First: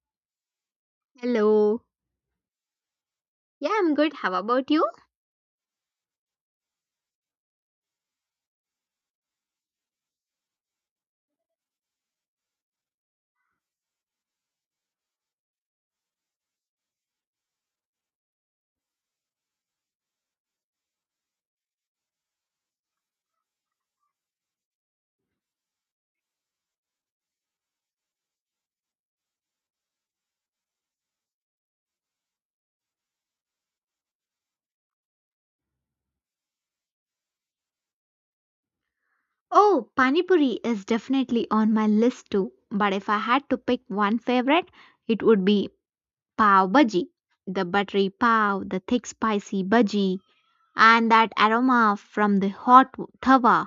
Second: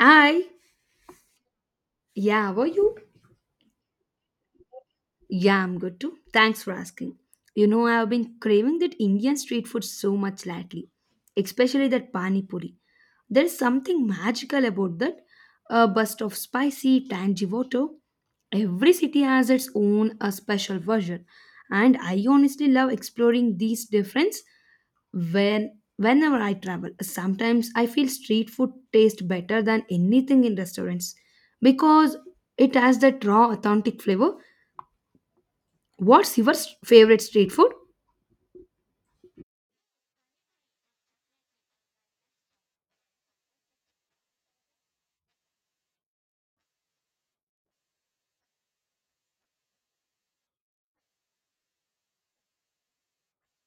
I. Hello. Yeah, how you? Yeah, I'm good. How about you? Yeah, I'm good too. Thanks for asking. You know, I have been craving that Indian street food so much lately, especially that pani puri. There is something magical about that. A burst of spicy, tangy water. Every city has its own a special version, and I honestly love exploring these difference whenever I travel. Sometimes I feel street food tastes better than anything in restaurants because it has that raw, authentic flavor. What's your favorite street food? Oh, Pani Puri is definitely on my list too. But if I had to pick one favorite, it would be Pav Bhaji. The buttery pav, the thick spicy bhaji, and that aroma from the hot tawa.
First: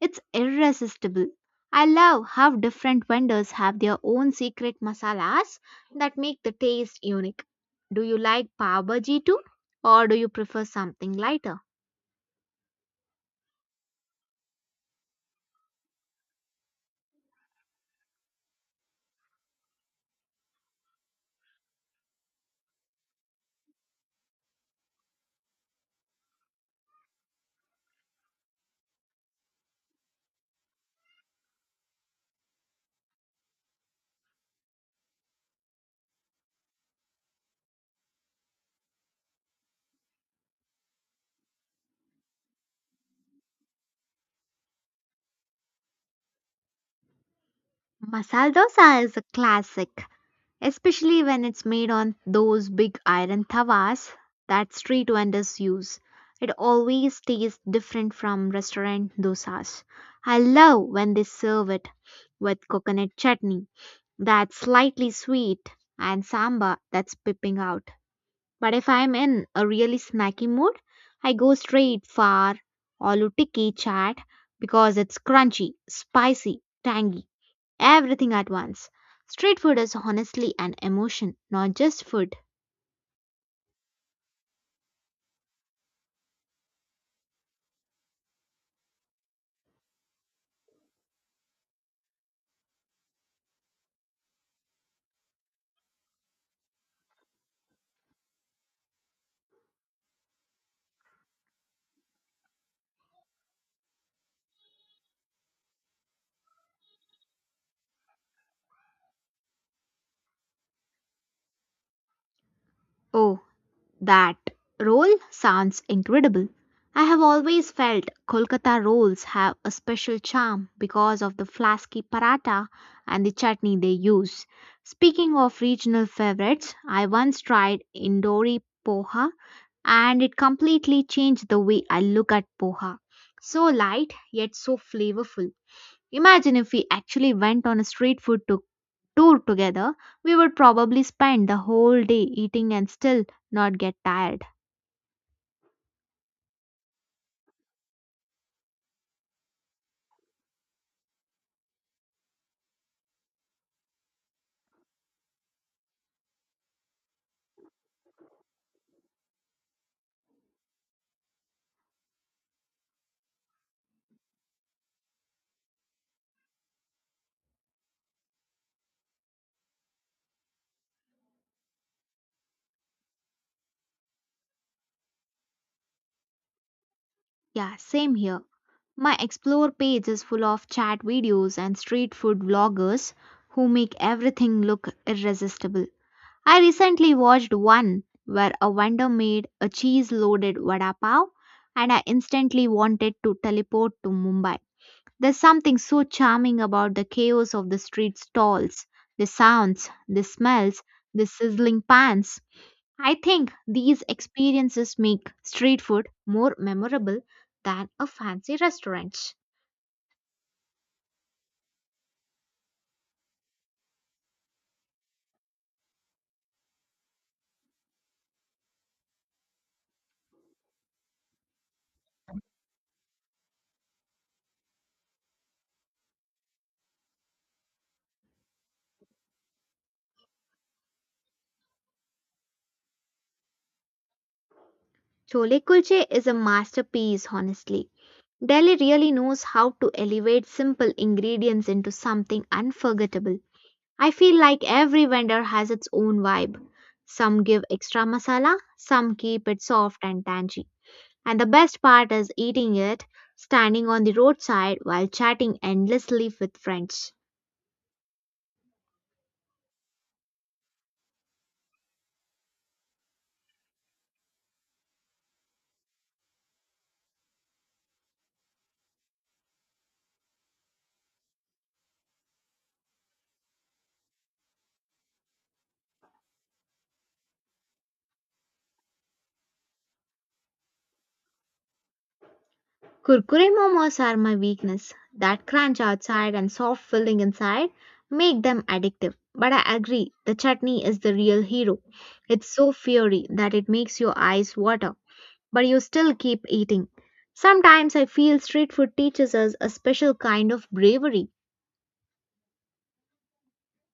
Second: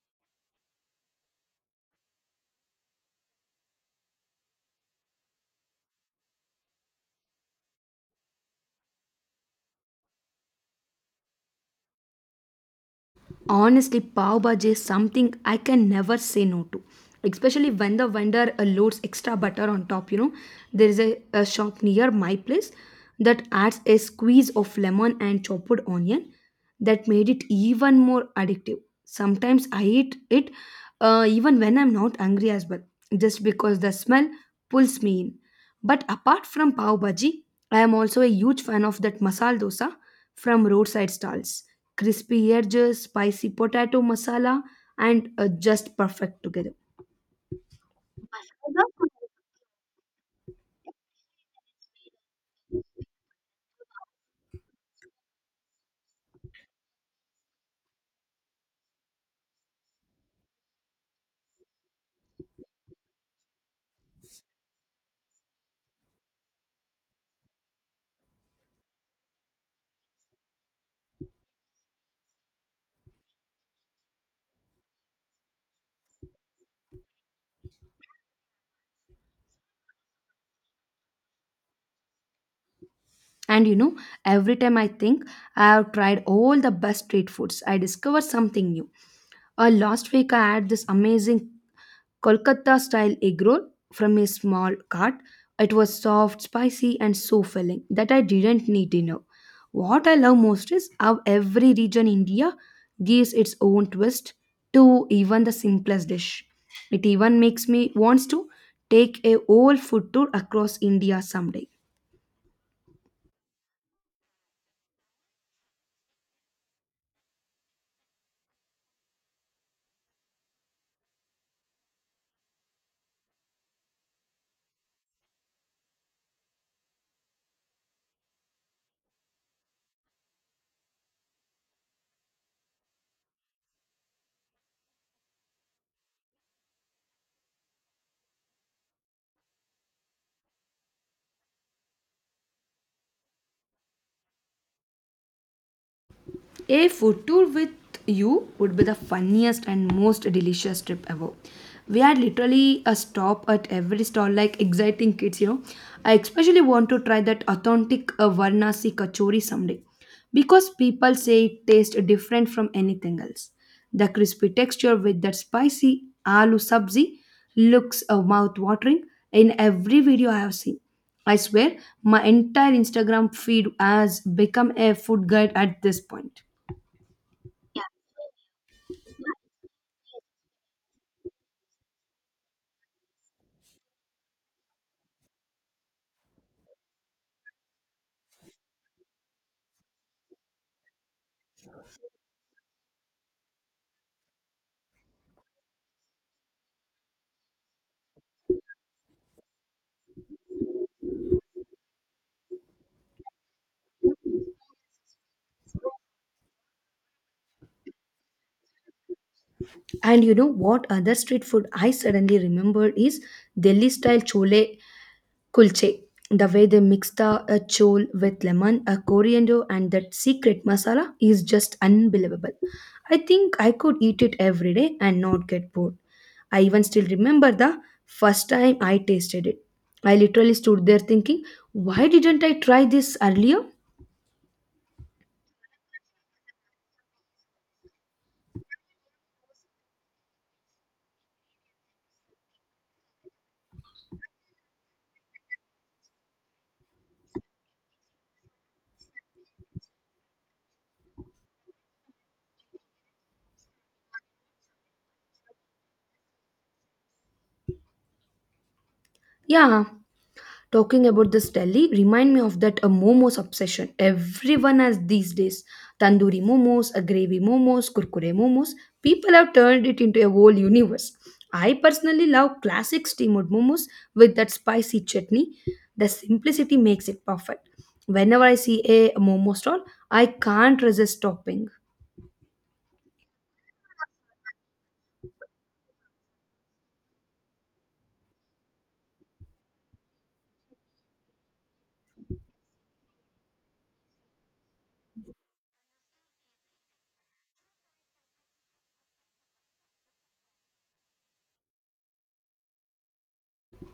It's irresistible. I love how different vendors have their own secret masalas that make the taste unique. Do you like Pav Bhaji too? Or do you prefer something lighter? Honestly, pav bhaji is something I can never say no to. Especially when the vendor loads extra butter on top, you know. There is a shop near my place that adds a squeeze of lemon and chopped onion that made it even more addictive. Sometimes I eat it even when I'm not hungry as well, just because the smell pulls me in. But apart from pav bhaji, I am also a huge fan of that masal dosa from roadside stalls, crispy edges, spicy potato masala, and just perfect together. Masala dosa is a classic, especially when it's made on those big iron tawas that street vendors use. It always tastes different from restaurant dosas. I love when they serve it with coconut chutney that's slightly sweet and sambar that's pipping out. But if I'm in a really snacky mood, I go straight for aloo tikki chaat because it's crunchy, spicy, tangy. Everything at once. Street food is honestly an emotion, not just food. And you know, every time I think I have tried all the best street foods, I discover something new. Last week I had this amazing Kolkata style egg roll from a small cart. It was soft, spicy, and so filling that I didn't need dinner. What I love most is how every region in India gives its own twist to even the simplest dish. It even makes me wants to take a whole food tour across India someday. Oh, that roll sounds incredible. I have always felt Kolkata rolls have a special charm because of the flasky paratha and the chutney they use. Speaking of regional favorites, I once tried Indori poha and it completely changed the way I look at poha. So light yet so flavorful. Imagine if we actually went on a street food tour together, we would probably spend the whole day eating and still not get tired. A food tour with you would be the funniest and most delicious trip ever. We had literally a stop at every stall like exciting kids, you know. I especially want to try that authentic Varanasi kachori someday because people say it tastes different from anything else. The crispy texture with that spicy aloo sabzi looks mouth-watering in every video I have seen. I swear, my entire Instagram feed has become a food guide at this point. Yeah, same here. My explore page is full of chat videos and street food vloggers who make everything look irresistible. I recently watched one where a vendor made a cheese loaded vada pav, and I instantly wanted to teleport to Mumbai. There's something so charming about the chaos of the street stalls, the sounds, the smells, the sizzling pans. I think these experiences make street food more memorable than a fancy restaurant. And you know what other street food I suddenly remembered is Delhi style chole kulche. The way they mix the chole with lemon, a coriander, and that secret masala is just unbelievable. I think I could eat it every day and not get bored. I even still remember the first time I tasted it. I literally stood there thinking, why didn't I try this earlier? Chole kulche is a masterpiece, honestly. Delhi really knows how to elevate simple ingredients into something unforgettable. I feel like every vendor has its own vibe. Some give extra masala, some keep it soft and tangy. And the best part is eating it standing on the roadside while chatting endlessly with friends. Yeah, talking about this Delhi remind me of that a momos obsession. Everyone has these days tandoori momos, a gravy momos, kurkure momos. People have turned it into a whole universe. I personally love classic steamed momos with that spicy chutney. The simplicity makes it perfect. Whenever I see a momo stall, I can't resist stopping. Kurkure momos are my weakness. That crunch outside and soft filling inside make them addictive. But I agree, the chutney is the real hero. It's so fiery that it makes your eyes water, but you still keep eating. Sometimes I feel street food teaches us a special kind of bravery.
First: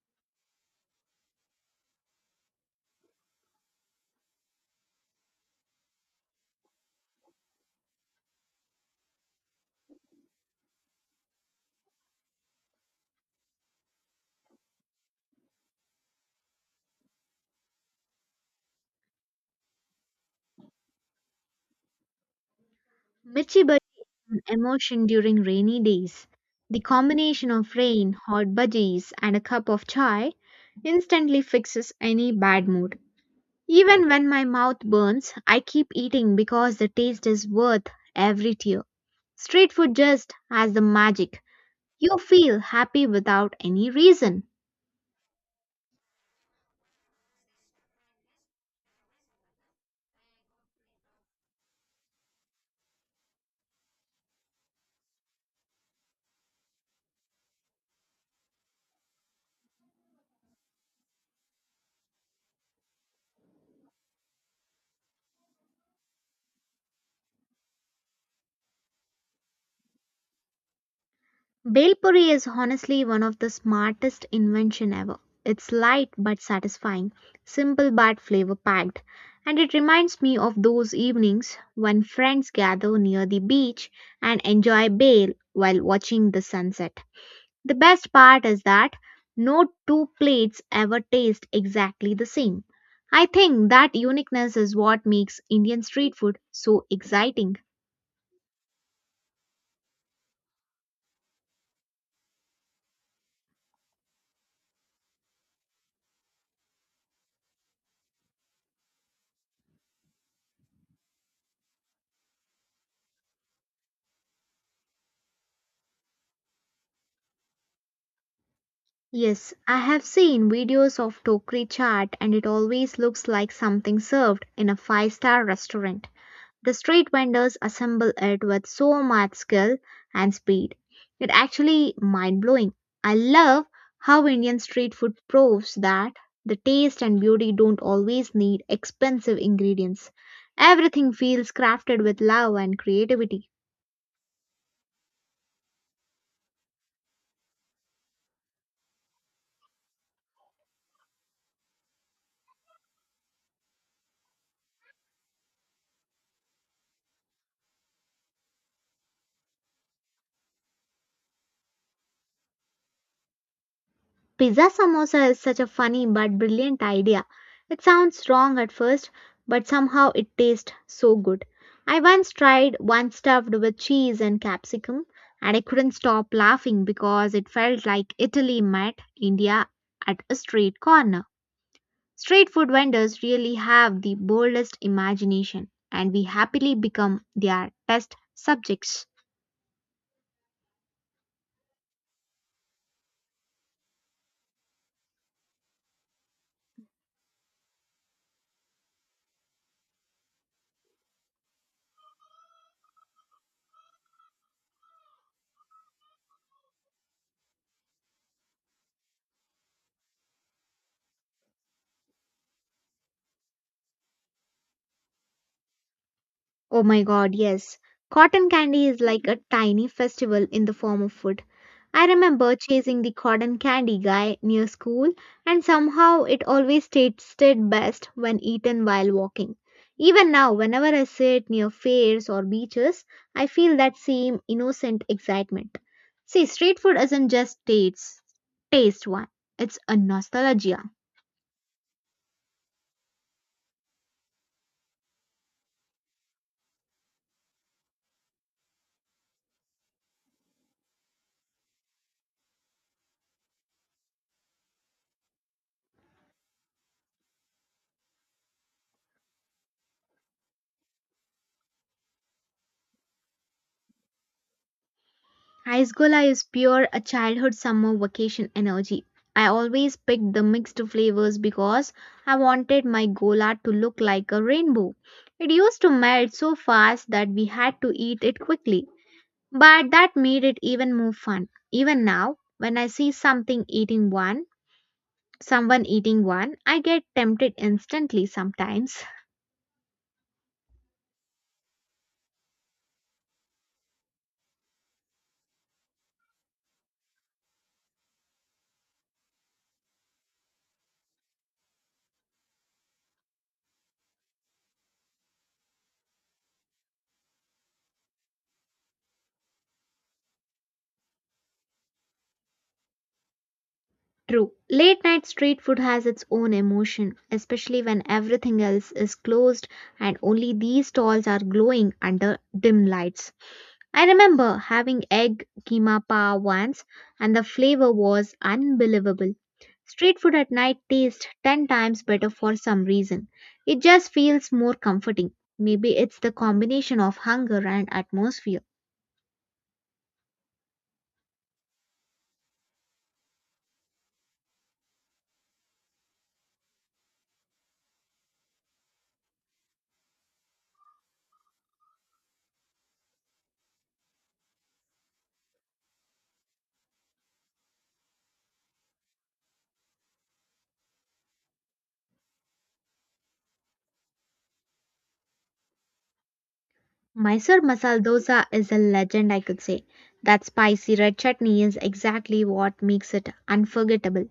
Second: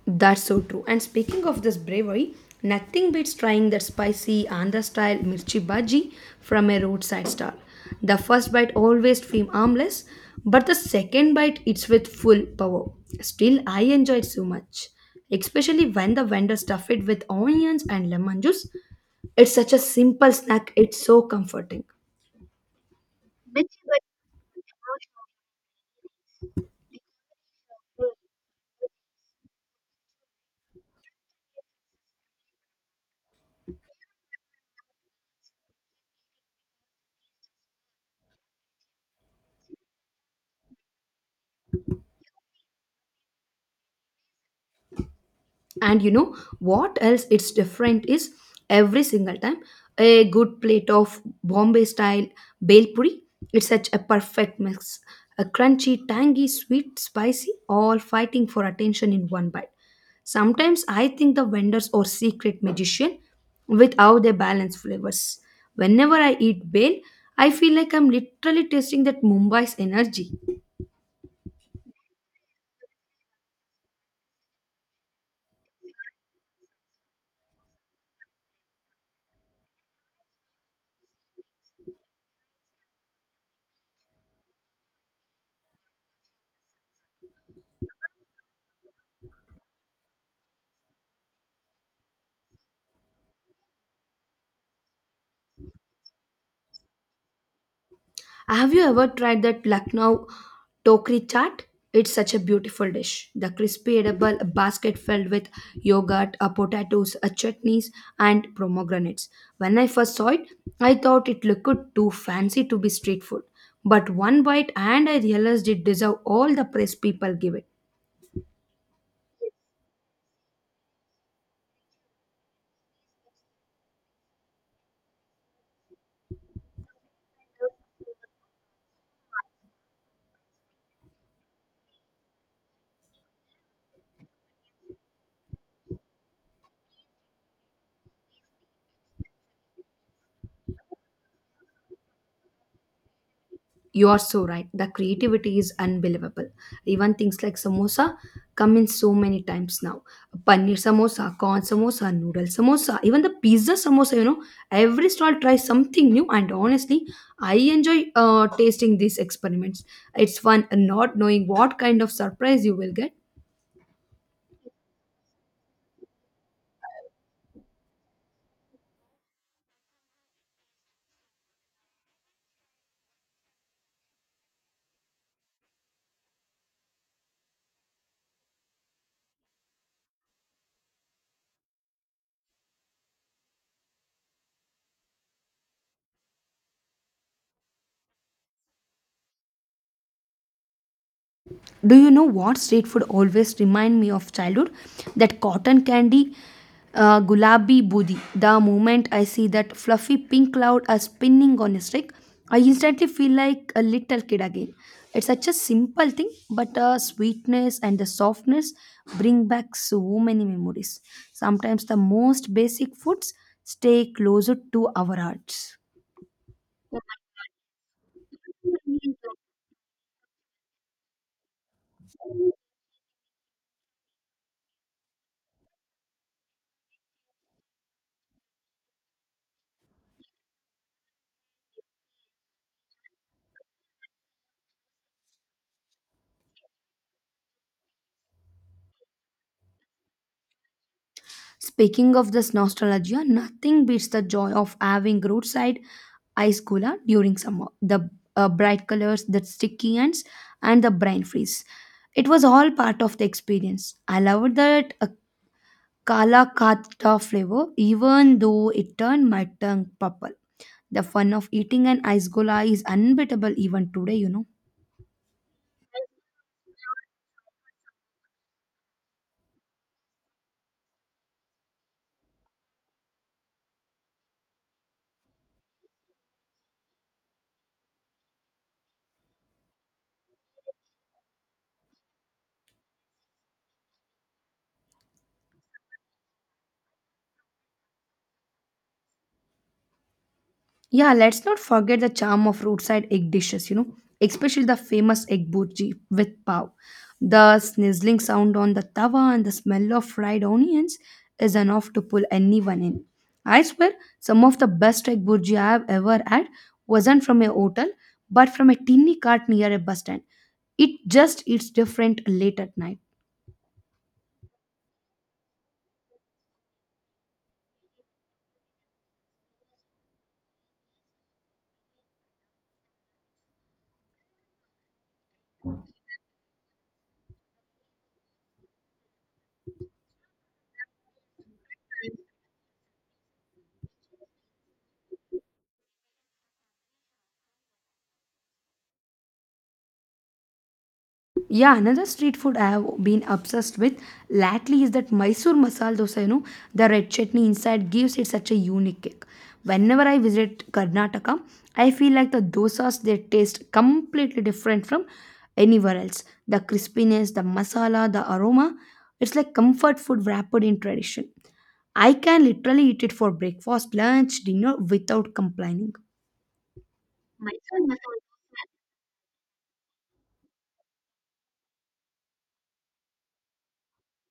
That's so true. And speaking of this bravery, nothing beats trying that spicy Andhra style mirchi bhaji from a roadside stall. The first bite always feels harmless, but the second bite it's with full power. Still, I enjoy it so much, especially when the vendor stuff it with onions and lemon juice. It's such a simple snack. It's so comforting. Michi an emotion during rainy days. The combination of rain, hot budgies, and a cup of chai instantly fixes any bad mood. Even when my mouth burns, I keep eating because the taste is worth every tear. Street food just has the magic. You feel happy without any reason. And you know what else it's different is every single time a good plate of Bombay style bel puri. It's such a perfect mix, a crunchy tangy sweet spicy all fighting for attention in one bite. Sometimes I think the vendors are secret magician with how they balance flavors. Whenever I eat bale, I feel like I'm literally tasting that Mumbai's energy. Bhelpuri is honestly one of the smartest invention ever. It's light but satisfying, simple but flavor packed, and it reminds me of those evenings when friends gather near the beach and enjoy bhel while watching the sunset. The best part is that no two plates ever taste exactly the same. I think that uniqueness is what makes Indian street food so exciting. Have you ever tried that Lucknow Tokri chaat? It's such a beautiful dish. The crispy edible basket filled with yogurt, potatoes, chutneys, and pomegranates. When I first saw it, I thought it looked too fancy to be street food. But one bite, and I realized it deserved all the praise people give it. Yes, I have seen videos of Tokri chaat and it always looks like something served in a five-star restaurant. The street vendors assemble it with so much skill and speed. It actually mind blowing. I love how Indian street food proves that the taste and beauty don't always need expensive ingredients. Everything feels crafted with love and creativity. You are so right. The creativity is unbelievable. Even things like samosa come in so many times now. Paneer samosa, corn samosa, noodle samosa, even the pizza samosa, you know, every stall tries something new. And honestly, I enjoy tasting these experiments. It's fun not knowing what kind of surprise you will get. Pizza samosa is such a funny but brilliant idea. It sounds wrong at first, but somehow it tastes so good. I once tried one stuffed with cheese and capsicum, and I couldn't stop laughing because it felt like Italy met India at a street corner. Street food vendors really have the boldest imagination, and we happily become their test subjects. Do you know what street food always remind me of childhood? That cotton candy, gulabi budi. The moment I see that fluffy pink cloud are spinning on a stick, I instantly feel like a little kid again. It's such a simple thing, but the sweetness and the softness bring back so many memories. Sometimes the most basic foods stay closer to our hearts. Oh my god, yes. Cotton candy is like a tiny festival in the form of food. I remember chasing the cotton candy guy near school, and somehow it always tasted best when eaten while walking. Even now, whenever I sit near fairs or beaches, I feel that same innocent excitement. See, street food isn't just taste, it's a nostalgia. Speaking of this nostalgia, nothing beats the joy of having roadside ice cola during summer. The bright colors, the sticky ends, and the brain freeze. It was all part of the experience. I loved that Kala katta flavor, even though it turned my tongue purple. The fun of eating an ice cola is unbeatable even today, you know. Ice-gola is pure a childhood summer vacation energy. I always picked the mixed flavors because I wanted my gola to look like a rainbow. It used to melt so fast that we had to eat it quickly, but that made it even more fun. Even now, when I see someone eating one, I get tempted instantly sometimes. Yeah, let's not forget the charm of roadside egg dishes, you know, especially the famous egg burji with pav. The snizzling sound on the tawa and the smell of fried onions is enough to pull anyone in. I swear, some of the best egg burji I have ever had wasn't from a hotel, but from a tinny cart near a bus stand. It just eats different late at night. True. Late night street food has its own emotion, especially when everything else is closed and only these stalls are glowing under dim lights. I remember having egg keema pa once and the flavor was unbelievable. Street food at night tastes 10 times better for some reason. It just feels more comforting. Maybe it's the combination of hunger and atmosphere. Yeah, another street food I have been obsessed with lately is that Mysore masala dosa. You know, the red chutney inside gives it such a unique kick. Whenever I visit Karnataka, I feel like the dosas they taste completely different from anywhere else. The crispiness, the masala, the aroma, it's like comfort food wrapped in tradition. I can literally eat it for breakfast, lunch, dinner without complaining. Mysore masala dosa is a legend, I could say. That spicy red chutney is exactly what makes it unforgettable.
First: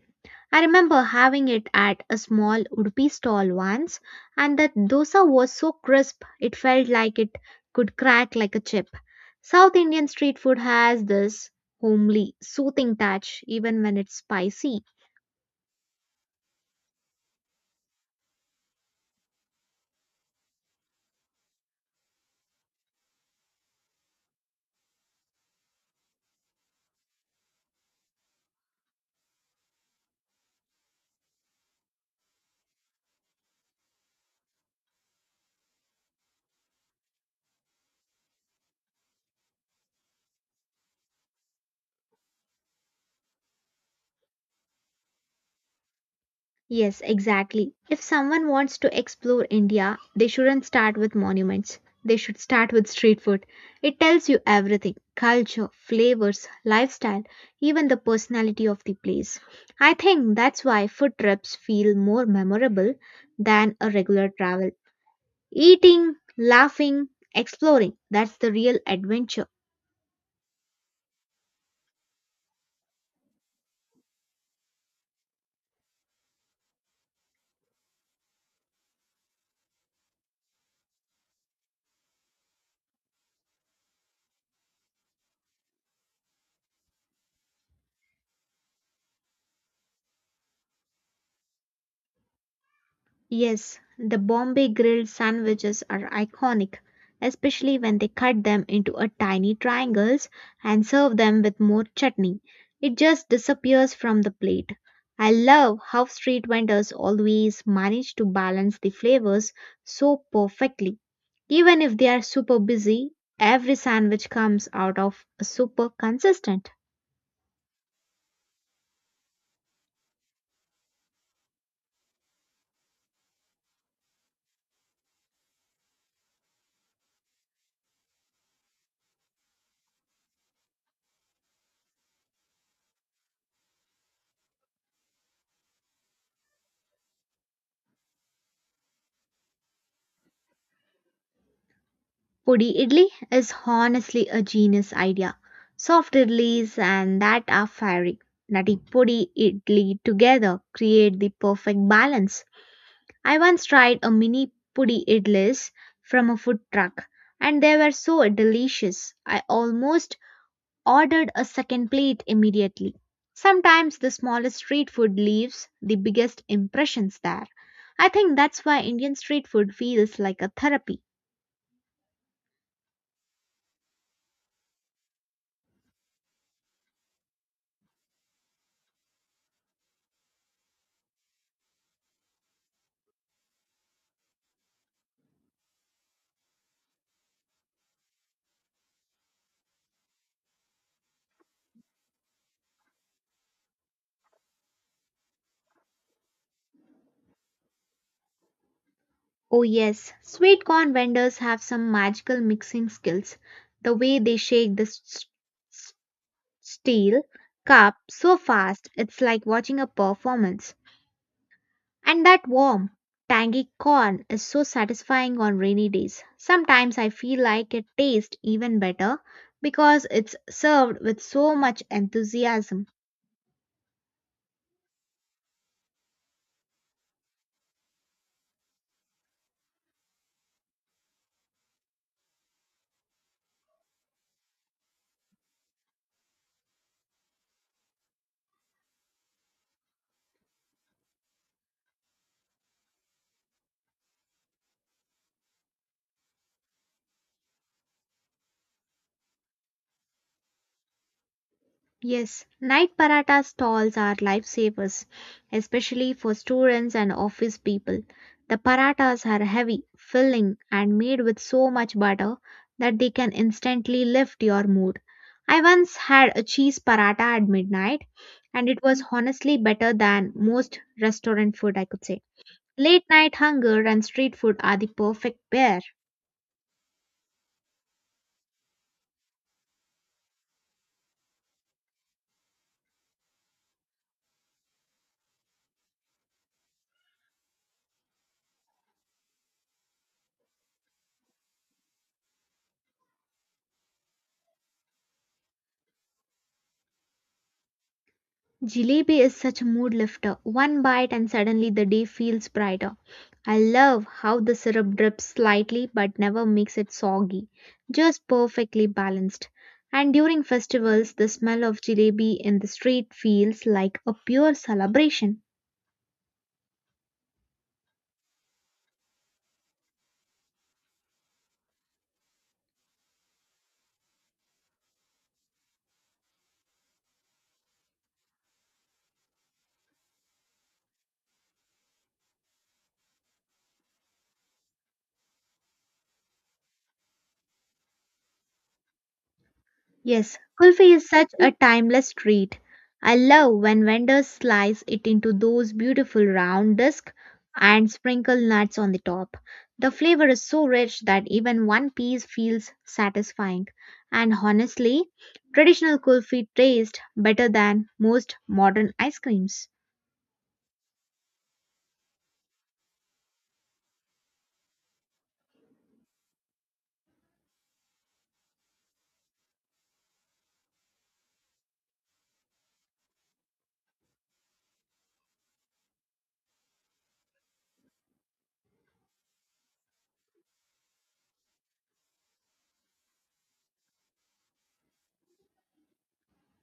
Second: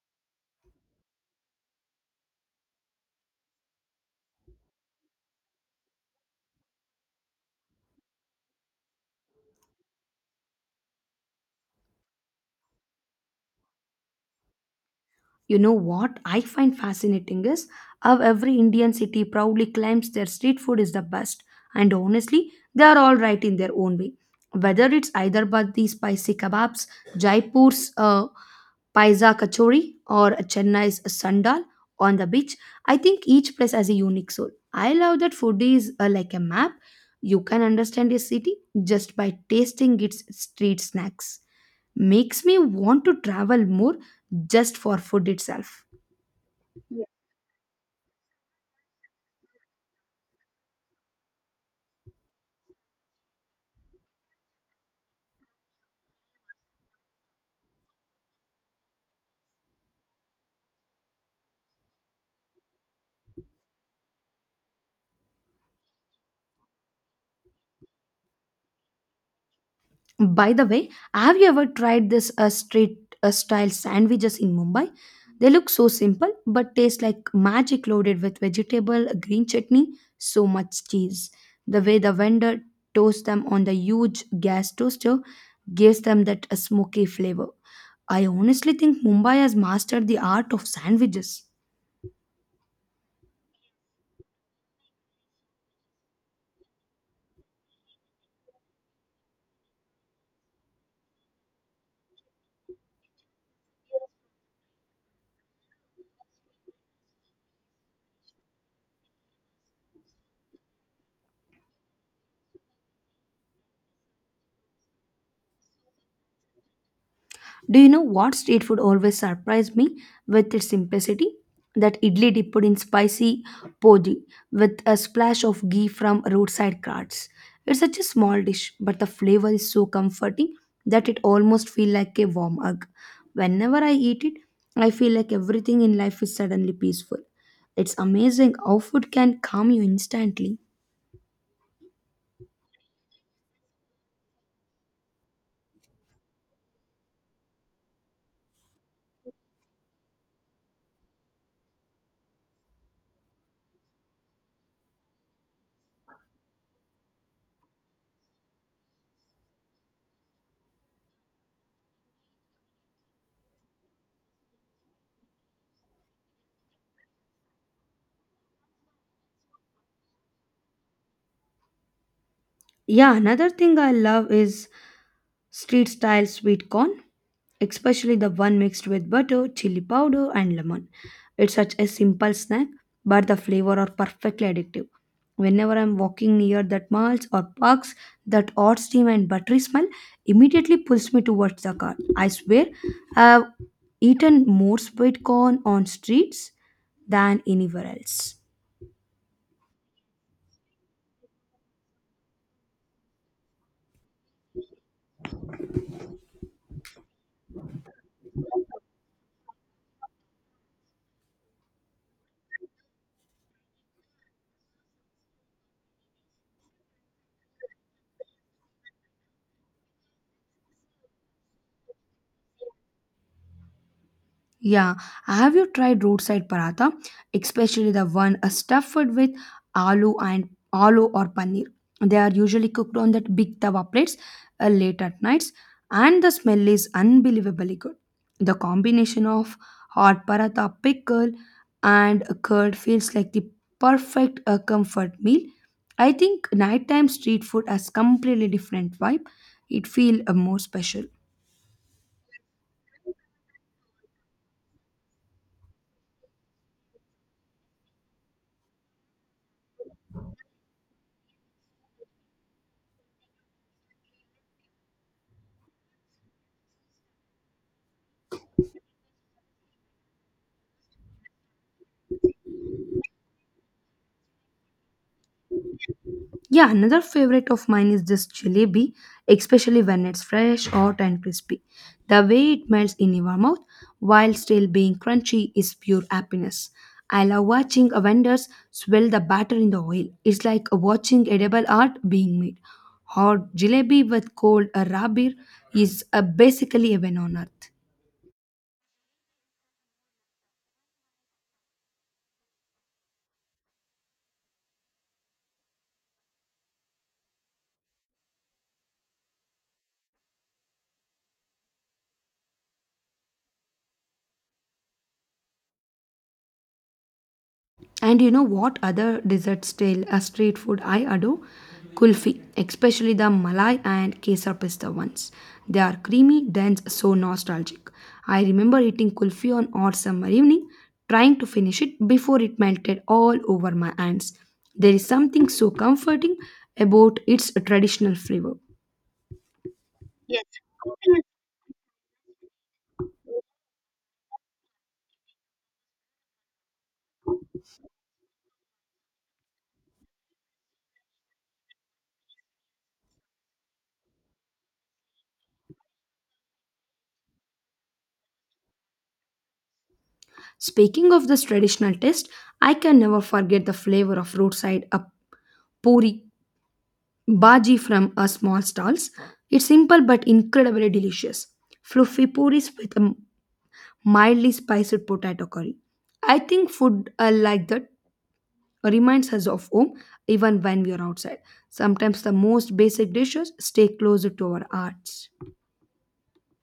I remember having it at a small Udupi stall once, and the dosa was so crisp it felt like it could crack like a chip. South Indian street food has this homely, soothing touch even when it's spicy. You know what I find fascinating is how every Indian city proudly claims their street food is the best, and honestly, they are all right in their own way. Whether it's Hyderabad's spicy kebabs, Jaipur's paisa kachori, or Chennai's sandal on the beach, I think each place has a unique soul. I love that food is like a map. You can understand a city just by tasting its street snacks. Makes me want to travel more just for food itself. Yes, exactly. If someone wants to explore India, they shouldn't start with monuments. They should start with street food. It tells you everything culture, flavors, lifestyle, even the personality of the place. I think that's why food trips feel more memorable than a regular travel. Eating, laughing, exploring that's the real adventure. By the way, have you ever tried this street style sandwiches in Mumbai? They look so simple but taste like magic, loaded with vegetable, green chutney, so much cheese. The way the vendor toasts them on the huge gas toaster gives them that smoky flavor. I honestly think Mumbai has mastered the art of sandwiches. Yes, the Bombay grilled sandwiches are iconic, especially when they cut them into a tiny triangles and serve them with more chutney. It just disappears from the plate. I love how street vendors always manage to balance the flavors so perfectly. Even if they are super busy, every sandwich comes out of super consistent. Do you know what street food always surprised me with its simplicity? That idli dipped in spicy poji with a splash of ghee from roadside carts. It's such a small dish, but the flavor is so comforting that it almost feels like a warm hug. Whenever I eat it, I feel like everything in life is suddenly peaceful. It's amazing how food can calm you instantly. Pudi idli is honestly a genius idea. Soft idlis and that are fiery. Nutty pudi idli together create the perfect balance. I once tried a mini pudi idlis from a food truck and they were so delicious. I almost ordered a second plate immediately. Sometimes the smallest street food leaves the biggest impressions there. I think that's why Indian street food feels like a therapy. Yeah, another thing I love is street style sweet corn, especially the one mixed with butter, chili powder, and lemon. It's such a simple snack, but the flavor are perfectly addictive. Whenever I'm walking near that malls or parks, that odd steam and buttery smell immediately pulls me towards the car. I swear, I've eaten more sweet corn on streets than anywhere else. Oh, yes, sweet corn vendors have some magical mixing skills. The way they shake the s- steel cup so fast, it's like watching a performance. And that warm, tangy corn is so satisfying on rainy days. Sometimes I feel like it tastes even better because it's served with so much enthusiasm. Yeah, have you tried roadside paratha, especially the one stuffed with aloo and aloo or paneer? They are usually cooked on that big tawa plates late at nights, and the smell is unbelievably good. The combination of hot paratha pickle and a curd feels like the perfect comfort meal. I think nighttime street food has completely different vibe. It feels more special. Yes, night paratha stalls are lifesavers, especially for students and office people. The parathas are heavy, filling, and made with so much butter that they can instantly lift your mood. I once had a cheese paratha at midnight, and it was honestly better than most restaurant food, I could say. Late night hunger and street food are the perfect pair. Yeah, another favorite of mine is this jalebi, especially when it's fresh, hot, and crispy. The way it melts in your mouth while still being crunchy is pure happiness. I love watching vendors swirl the batter in the oil. It's like watching edible art being made. Hot jalebi with cold raw beer is basically heaven on earth. Jalebi is such a mood lifter. One bite and suddenly the day feels brighter. I love how the syrup drips slightly but never makes it soggy, just perfectly balanced. And during festivals, the smell of jalebi in the street feels like a pure celebration. And you know what other dessert style street food I adore? Kulfi, especially the Malai and Kesar Pista ones. They are creamy, dense, so nostalgic. I remember eating kulfi on hot summer evening, trying to finish it before it melted all over my hands. There is something so comforting about its traditional flavor. Yes, kulfi is such a timeless treat. I love when vendors slice it into those beautiful round discs and sprinkle nuts on the top. The flavor is so rich that even one piece feels satisfying. And honestly, traditional kulfi tastes better than most modern ice creams. Speaking of this traditional taste, I can never forget the flavor of roadside puri bhaji from a small stalls. It's simple but incredibly delicious. Fluffy puris with a mildly spiced potato curry. I think food like that reminds us of home even when we are outside. Sometimes the most basic dishes stay closer to our hearts.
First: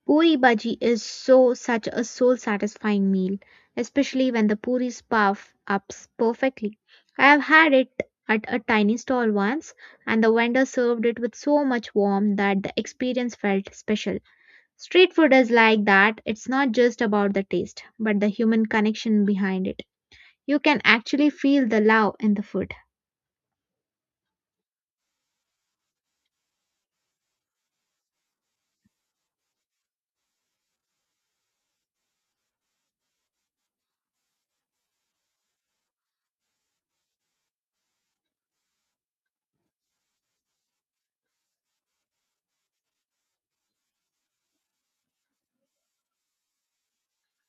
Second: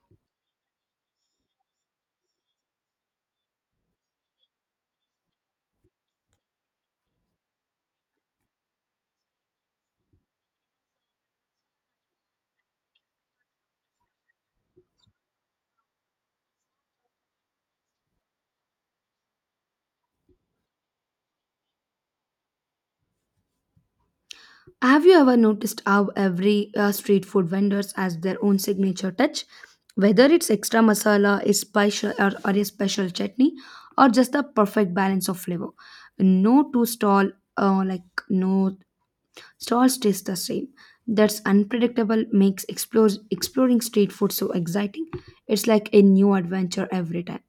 Puri bhaji is so such a soul satisfying meal, especially when the puris puff up perfectly. I have had it at a tiny stall once, and the vendor served it with so much warmth that the experience felt special. Street food is like that, it's not just about the taste, but the human connection behind it. You can actually feel the love in the food. Have you ever noticed how every street food vendors has their own signature touch? Whether it's extra masala, or a special chutney, or just the perfect balance of flavor. No two stall, uh, like no stalls taste the same. That's unpredictable makes exploring street food so exciting. It's like a new adventure every time.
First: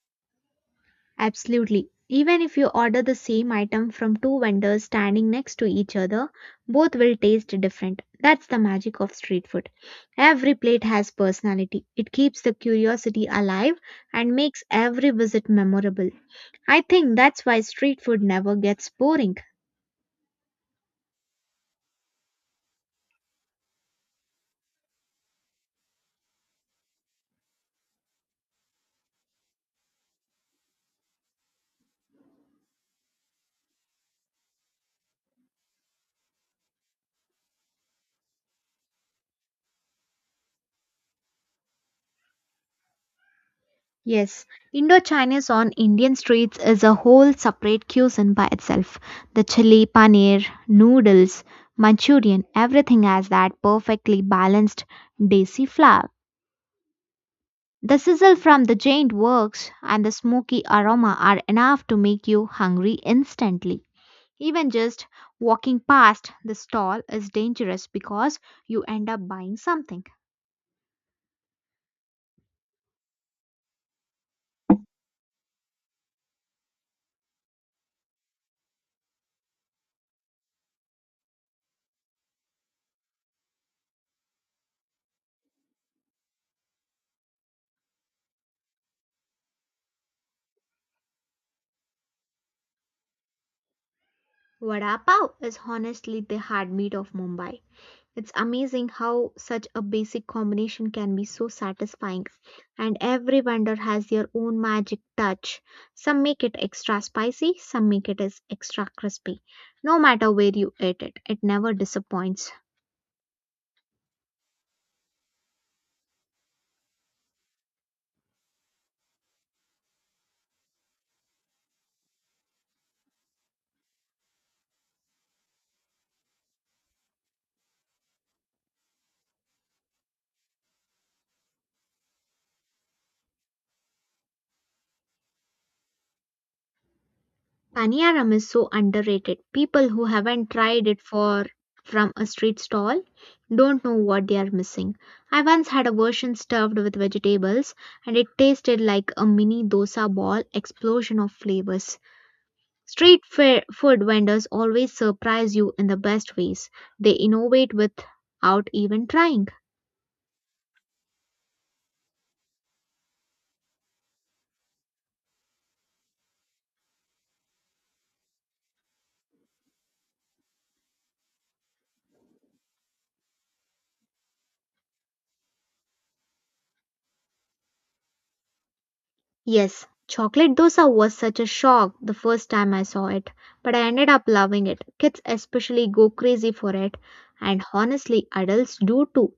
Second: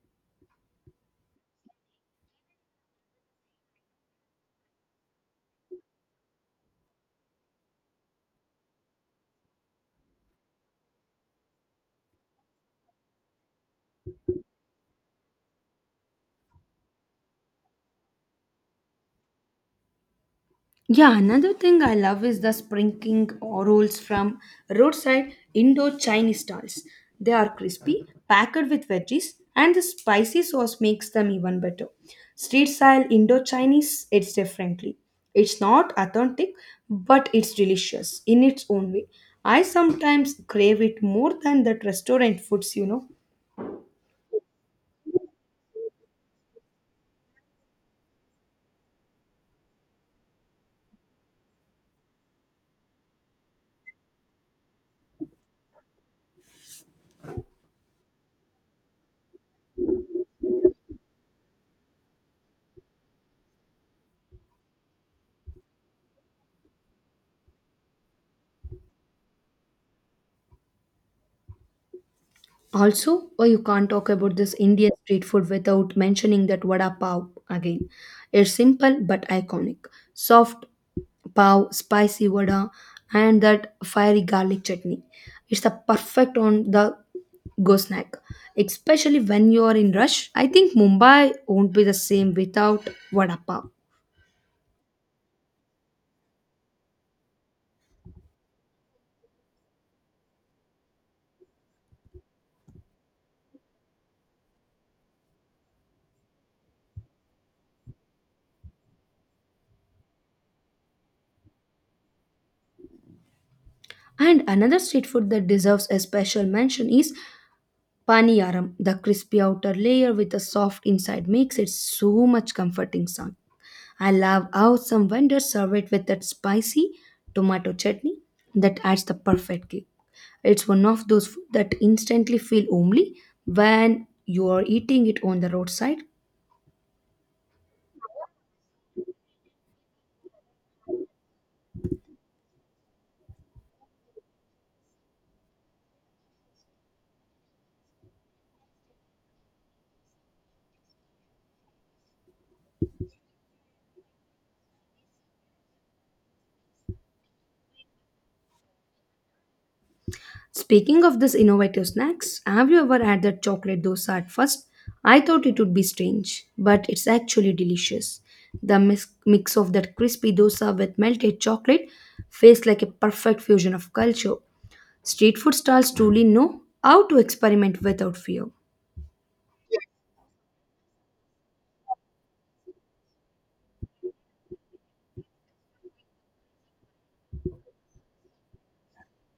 Absolutely. Even if you order the same item from two vendors standing next to each other, both will taste different. That's the magic of street food. Every plate has personality. It keeps the curiosity alive and makes every visit memorable. I think that's why street food never gets boring. Yeah, another thing I love is the sprinkling or rolls from roadside Indo Chinese stalls. They are crispy, packed with veggies, and the spicy sauce makes them even better. Street style Indo Chinese, it's differently. It's not authentic, but it's delicious in its own way. I sometimes crave it more than that restaurant foods, you know. Yes, Indochina's on Indian streets is a whole separate cuisine by itself. The chili, paneer, noodles, Manchurian, everything has that perfectly balanced desi flavor. The sizzle from the giant works and the smoky aroma are enough to make you hungry instantly. Even just walking past the stall is dangerous because you end up buying something. Also, oh, you can't talk about this Indian street food without mentioning that vada pav again. It's simple but iconic. Soft pav, spicy vada, and that fiery garlic chutney. It's the perfect on the go snack, especially when you are in rush. I think Mumbai won't be the same without vada pav. Vada pav is honestly the heartbeat of Mumbai. It's amazing how such a basic combination can be so satisfying, and every vendor has their own magic touch. Some make it extra spicy, some make it as extra crispy. No matter where you eat it, it never disappoints. And another street food that deserves a special mention is Paniyaram. The crispy outer layer with a soft inside makes it so much comforting sound. I love how some vendors serve it with that spicy tomato chutney that adds the perfect kick. It's one of those food that instantly feel homely when you are eating it on the roadside. Paniyaram is so underrated. People who haven't tried it for from a street stall don't know what they are missing. I once had a version stuffed with vegetables and it tasted like a mini dosa ball explosion of flavors. Food vendors always surprise you in the best ways. They innovate without even trying. Speaking of this innovative snacks, have you ever had that chocolate dosa at first? I thought it would be strange, but it's actually delicious. The mix of that crispy dosa with melted chocolate feels like a perfect fusion of culture. Street food stalls truly know how to experiment without fear. Yes, chocolate dosa was such a shock the first time I saw it, but I ended up loving it. Kids especially go crazy for it, and honestly, adults do too.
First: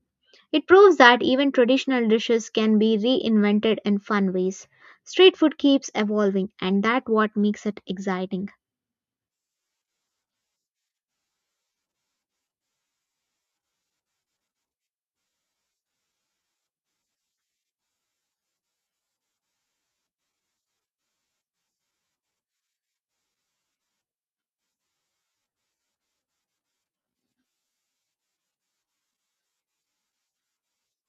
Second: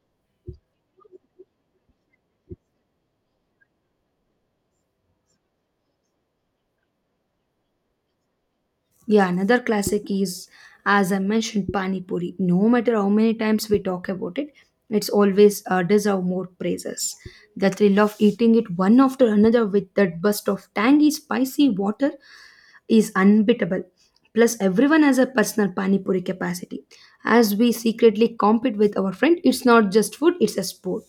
It proves that even traditional dishes can be reinvented in fun ways. Street food keeps evolving, and that's what makes it exciting. Yeah, another classic is, as I mentioned, Pani Puri. No matter how many times we talk about it, it's always deserve more praises. The thrill of eating it one after another with that burst of tangy, spicy water is unbeatable. Plus, everyone has a personal Pani Puri capacity. As we secretly compete with our friend, it's not just food, it's a sport.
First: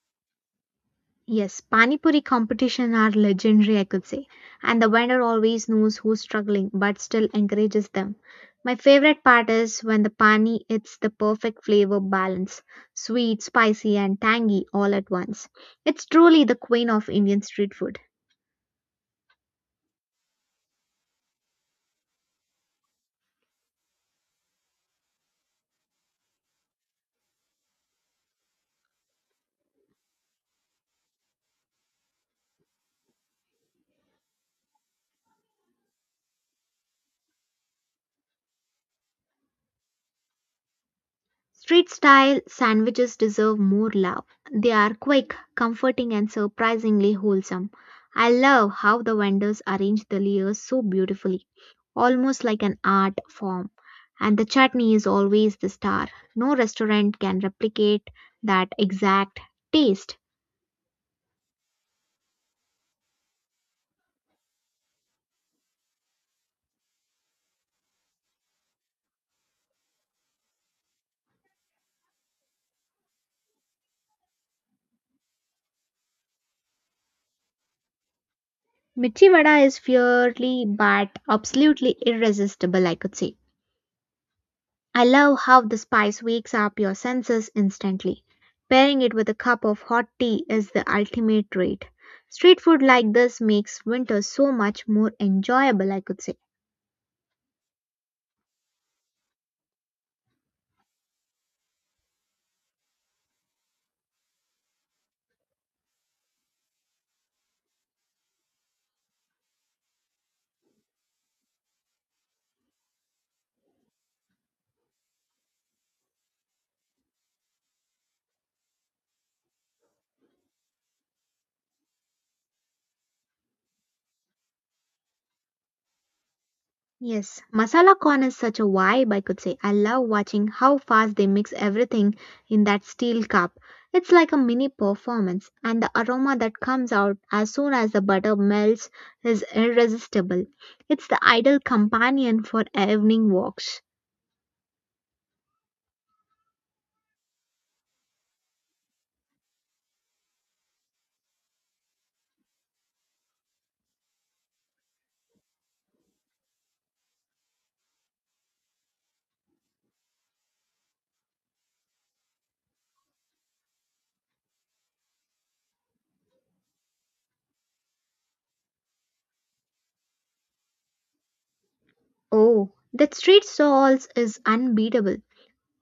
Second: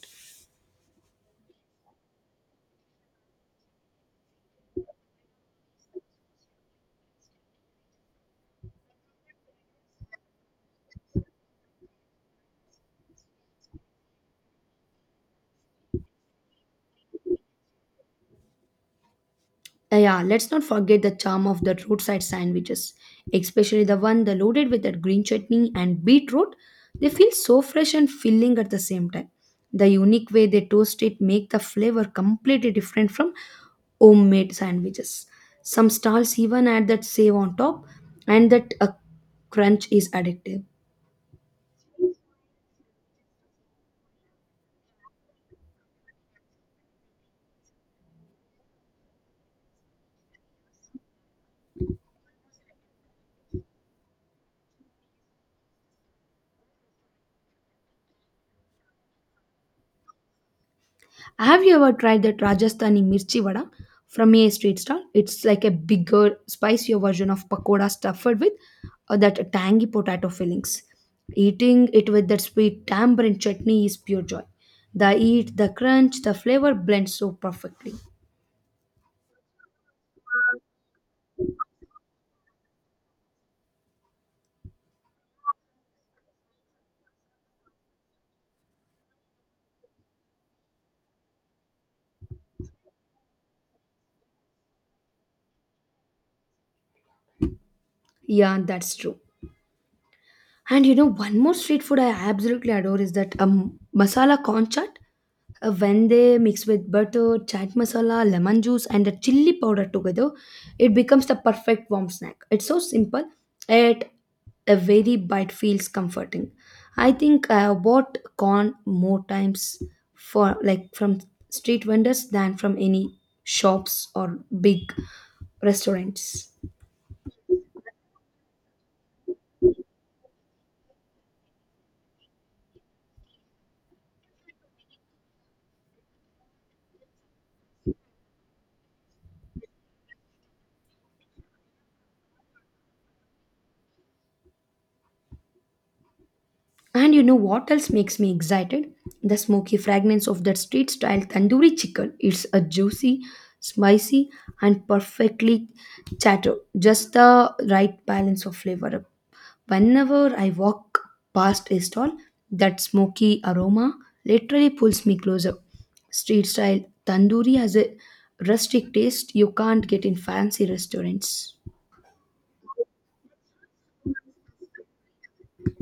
Yes, Pani Puri competition are legendary, I could say. And the vendor always knows who's struggling but still encourages them. My favorite part is when the pani hits the perfect flavor balance, sweet, spicy and tangy all at once. It's truly the queen of Indian street food. Yeah, let's not forget the charm of the roadside sandwiches, especially the one that loaded with that green chutney and beetroot. They feel so fresh and filling at the same time. The unique way they toast it make the flavor completely different from homemade sandwiches. Some stalls even add that save on top, and that a crunch is addictive. Street style sandwiches deserve more love. They are quick, comforting, and surprisingly wholesome. I love how the vendors arrange the layers so beautifully, almost like an art form. And the chutney is always the star. No restaurant can replicate that exact taste. Have you ever tried that Rajasthani mirchi vada from a street stall? It's like a bigger, spicier version of pakoda stuffed with that tangy potato fillings. Eating it with that sweet tamarind chutney is pure joy. The heat, the crunch, the flavor blends so perfectly. Mirchi vada is fiercely but absolutely irresistible, I could say. I love how the spice wakes up your senses instantly. Pairing it with a cup of hot tea is the ultimate treat. Street food like this makes winter so much more enjoyable, I could say. Yeah, that's true. And you know, one more street food I absolutely adore is that masala corn chaat. When they mix with butter, chaat masala, lemon juice, and the chili powder together, it becomes the perfect warm snack. It's so simple, yet a very bite feels comforting. I think I have bought corn more times for like from street vendors than from any shops or big restaurants. Yes, masala corn is such a vibe, I could say. I love watching how fast they mix everything in that steel cup. It's like a mini performance, and the aroma that comes out as soon as the butter melts is irresistible. It's the ideal companion for evening walks. And you know what else makes me excited? The smoky fragrance of that street style tandoori chicken. It's a juicy, spicy, and perfectly chatter. Just the right balance of flavor. Whenever I walk past a stall, that smoky aroma literally pulls me closer. Street style tandoori has a rustic taste you can't get in fancy restaurants. Oh, that street salt is unbeatable.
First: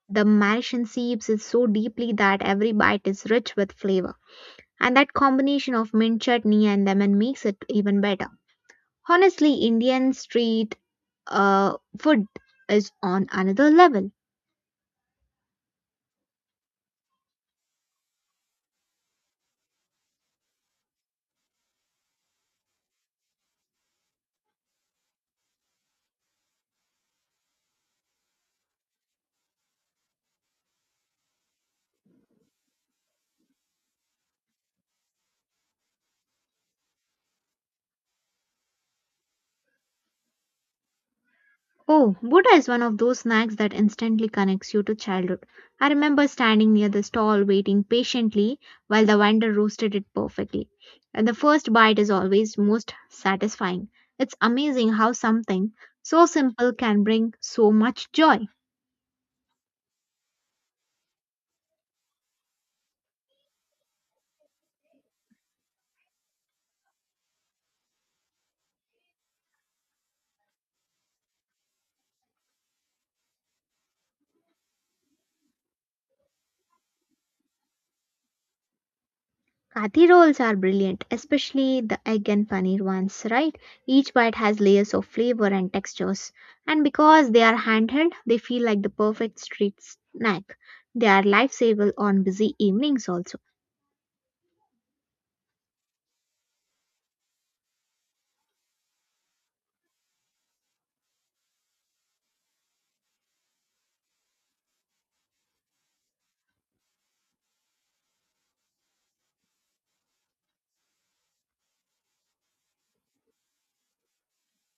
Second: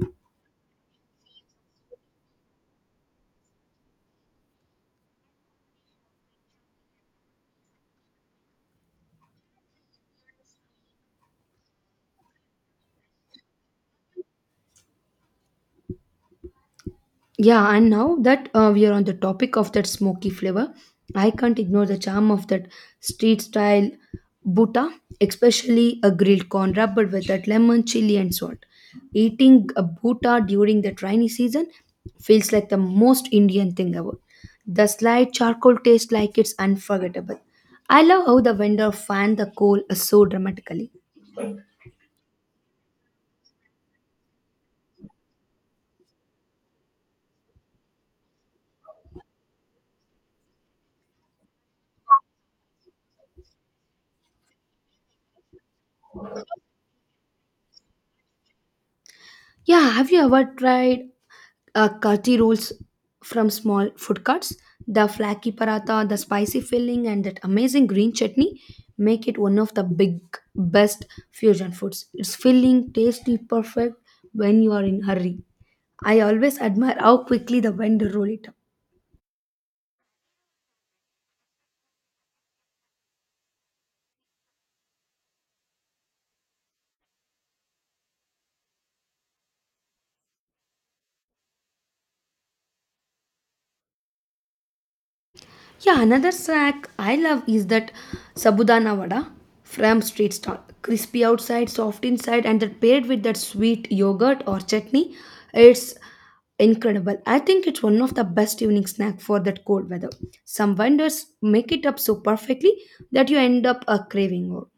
The Mauritian seeps it so deeply that every bite is rich with flavor. And that combination of mint chutney and lemon makes it even better. Honestly, Indian street food is on another level. Yeah, and now that we are on the topic of that smoky flavor, I can't ignore the charm of that street style buta, especially a grilled corn wrapper with that lemon, chili, and salt. Eating a buta during the rainy season feels like the most Indian thing ever. The slight charcoal taste like it's unforgettable. I love how the vendor fanned the coal so dramatically. Oh, Buddha is one of those snacks that instantly connects you to childhood. I remember standing near the stall waiting patiently while the vendor roasted it perfectly. And the first bite is always most satisfying. It's amazing how something so simple can bring so much joy. Yeah, have you ever tried curry rolls from small food carts? The flaky paratha, the spicy filling, and that amazing green chutney make it one of the big best fusion foods. It's filling, tasty, perfect when you are in hurry. I always admire how quickly the vendor roll it up. Kathi rolls are brilliant, especially the egg and paneer ones, right? Each bite has layers of flavor and textures, and because they are handheld, they feel like the perfect street snack. They are lifesaver on busy evenings also. Yeah, another snack I love is that sabudana vada from street stall. Crispy outside, soft inside, and that paired with that sweet yogurt or chutney, it's incredible. I think it's one of the best evening snack for that cold weather. Some vendors make it up so perfectly that you end up craving more.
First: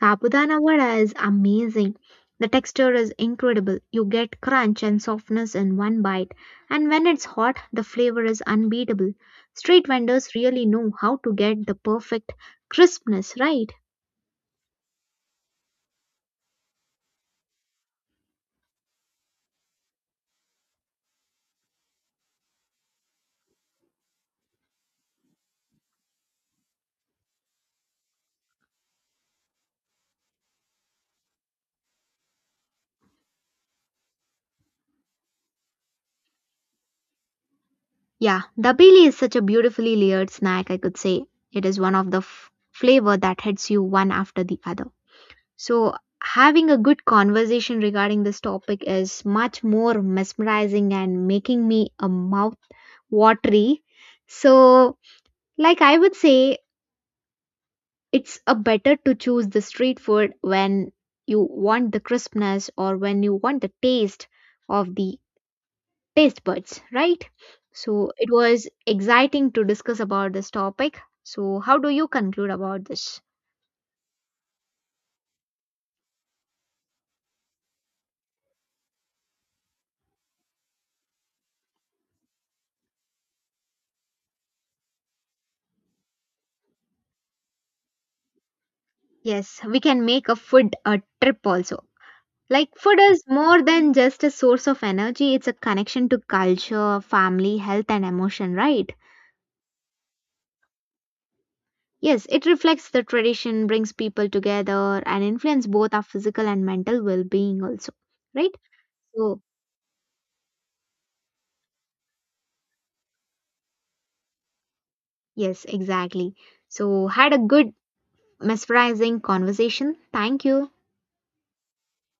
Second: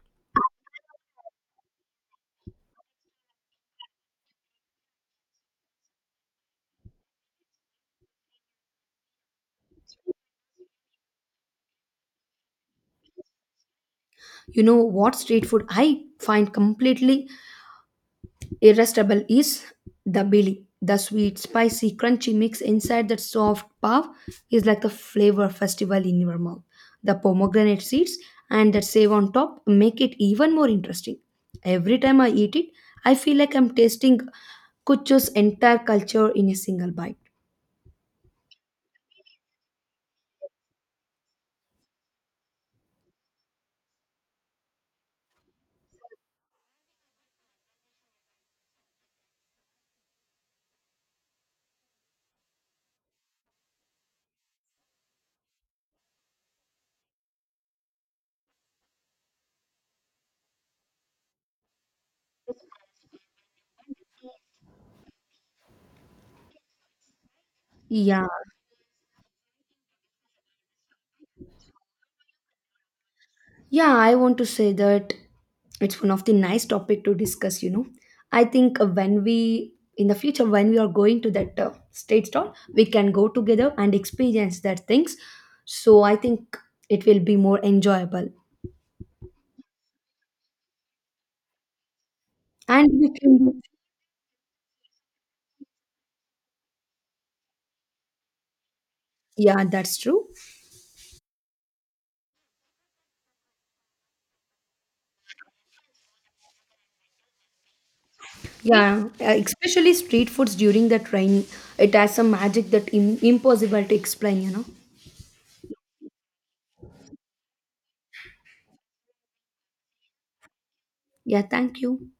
Sabudana vada is amazing. The texture is incredible. You get crunch and softness in one bite, and when it's hot, the flavor is unbeatable. Street vendors really know how to get the perfect crispness, right? You know what street food I find completely irresistible is the Billy. The sweet, spicy, crunchy mix inside that soft puff is like a flavor festival in your mouth. The pomegranate seeds and that save on top make it even more interesting. Every time I eat it, I feel like I'm tasting Kucho's entire culture in a single bite. Yeah, dabeli is such a beautifully layered snack, I could say. It is one of the flavor that hits you one after the other. So, having a good conversation regarding this topic is much more mesmerizing and making me a mouth watery. So, like I would say, it's a better to choose the street food when you want the crispness or when you want the taste of the taste buds, right? So Yeah. it was exciting to discuss about this topic. So, how do you conclude about this? Yeah, I want to say that it's one of the nice topic to discuss, you know. I think when we in the future when we are going to that state stall, we can go together and experience that things. So I think it will be more enjoyable. Yes, we can make a food a trip also. Like, And food we is can, more than just a source of energy, it's a connection to culture, family, health, and emotion, right? yeah, that's true. Yes, it reflects the tradition, brings people together, and influence both our physical and mental well being, also, right? Yeah, So, especially street foods during the rain, it has some magic that impossible to explain, you know. yes, exactly. So, had a good, mesmerizing conversation. Thank you. Yeah, thank you.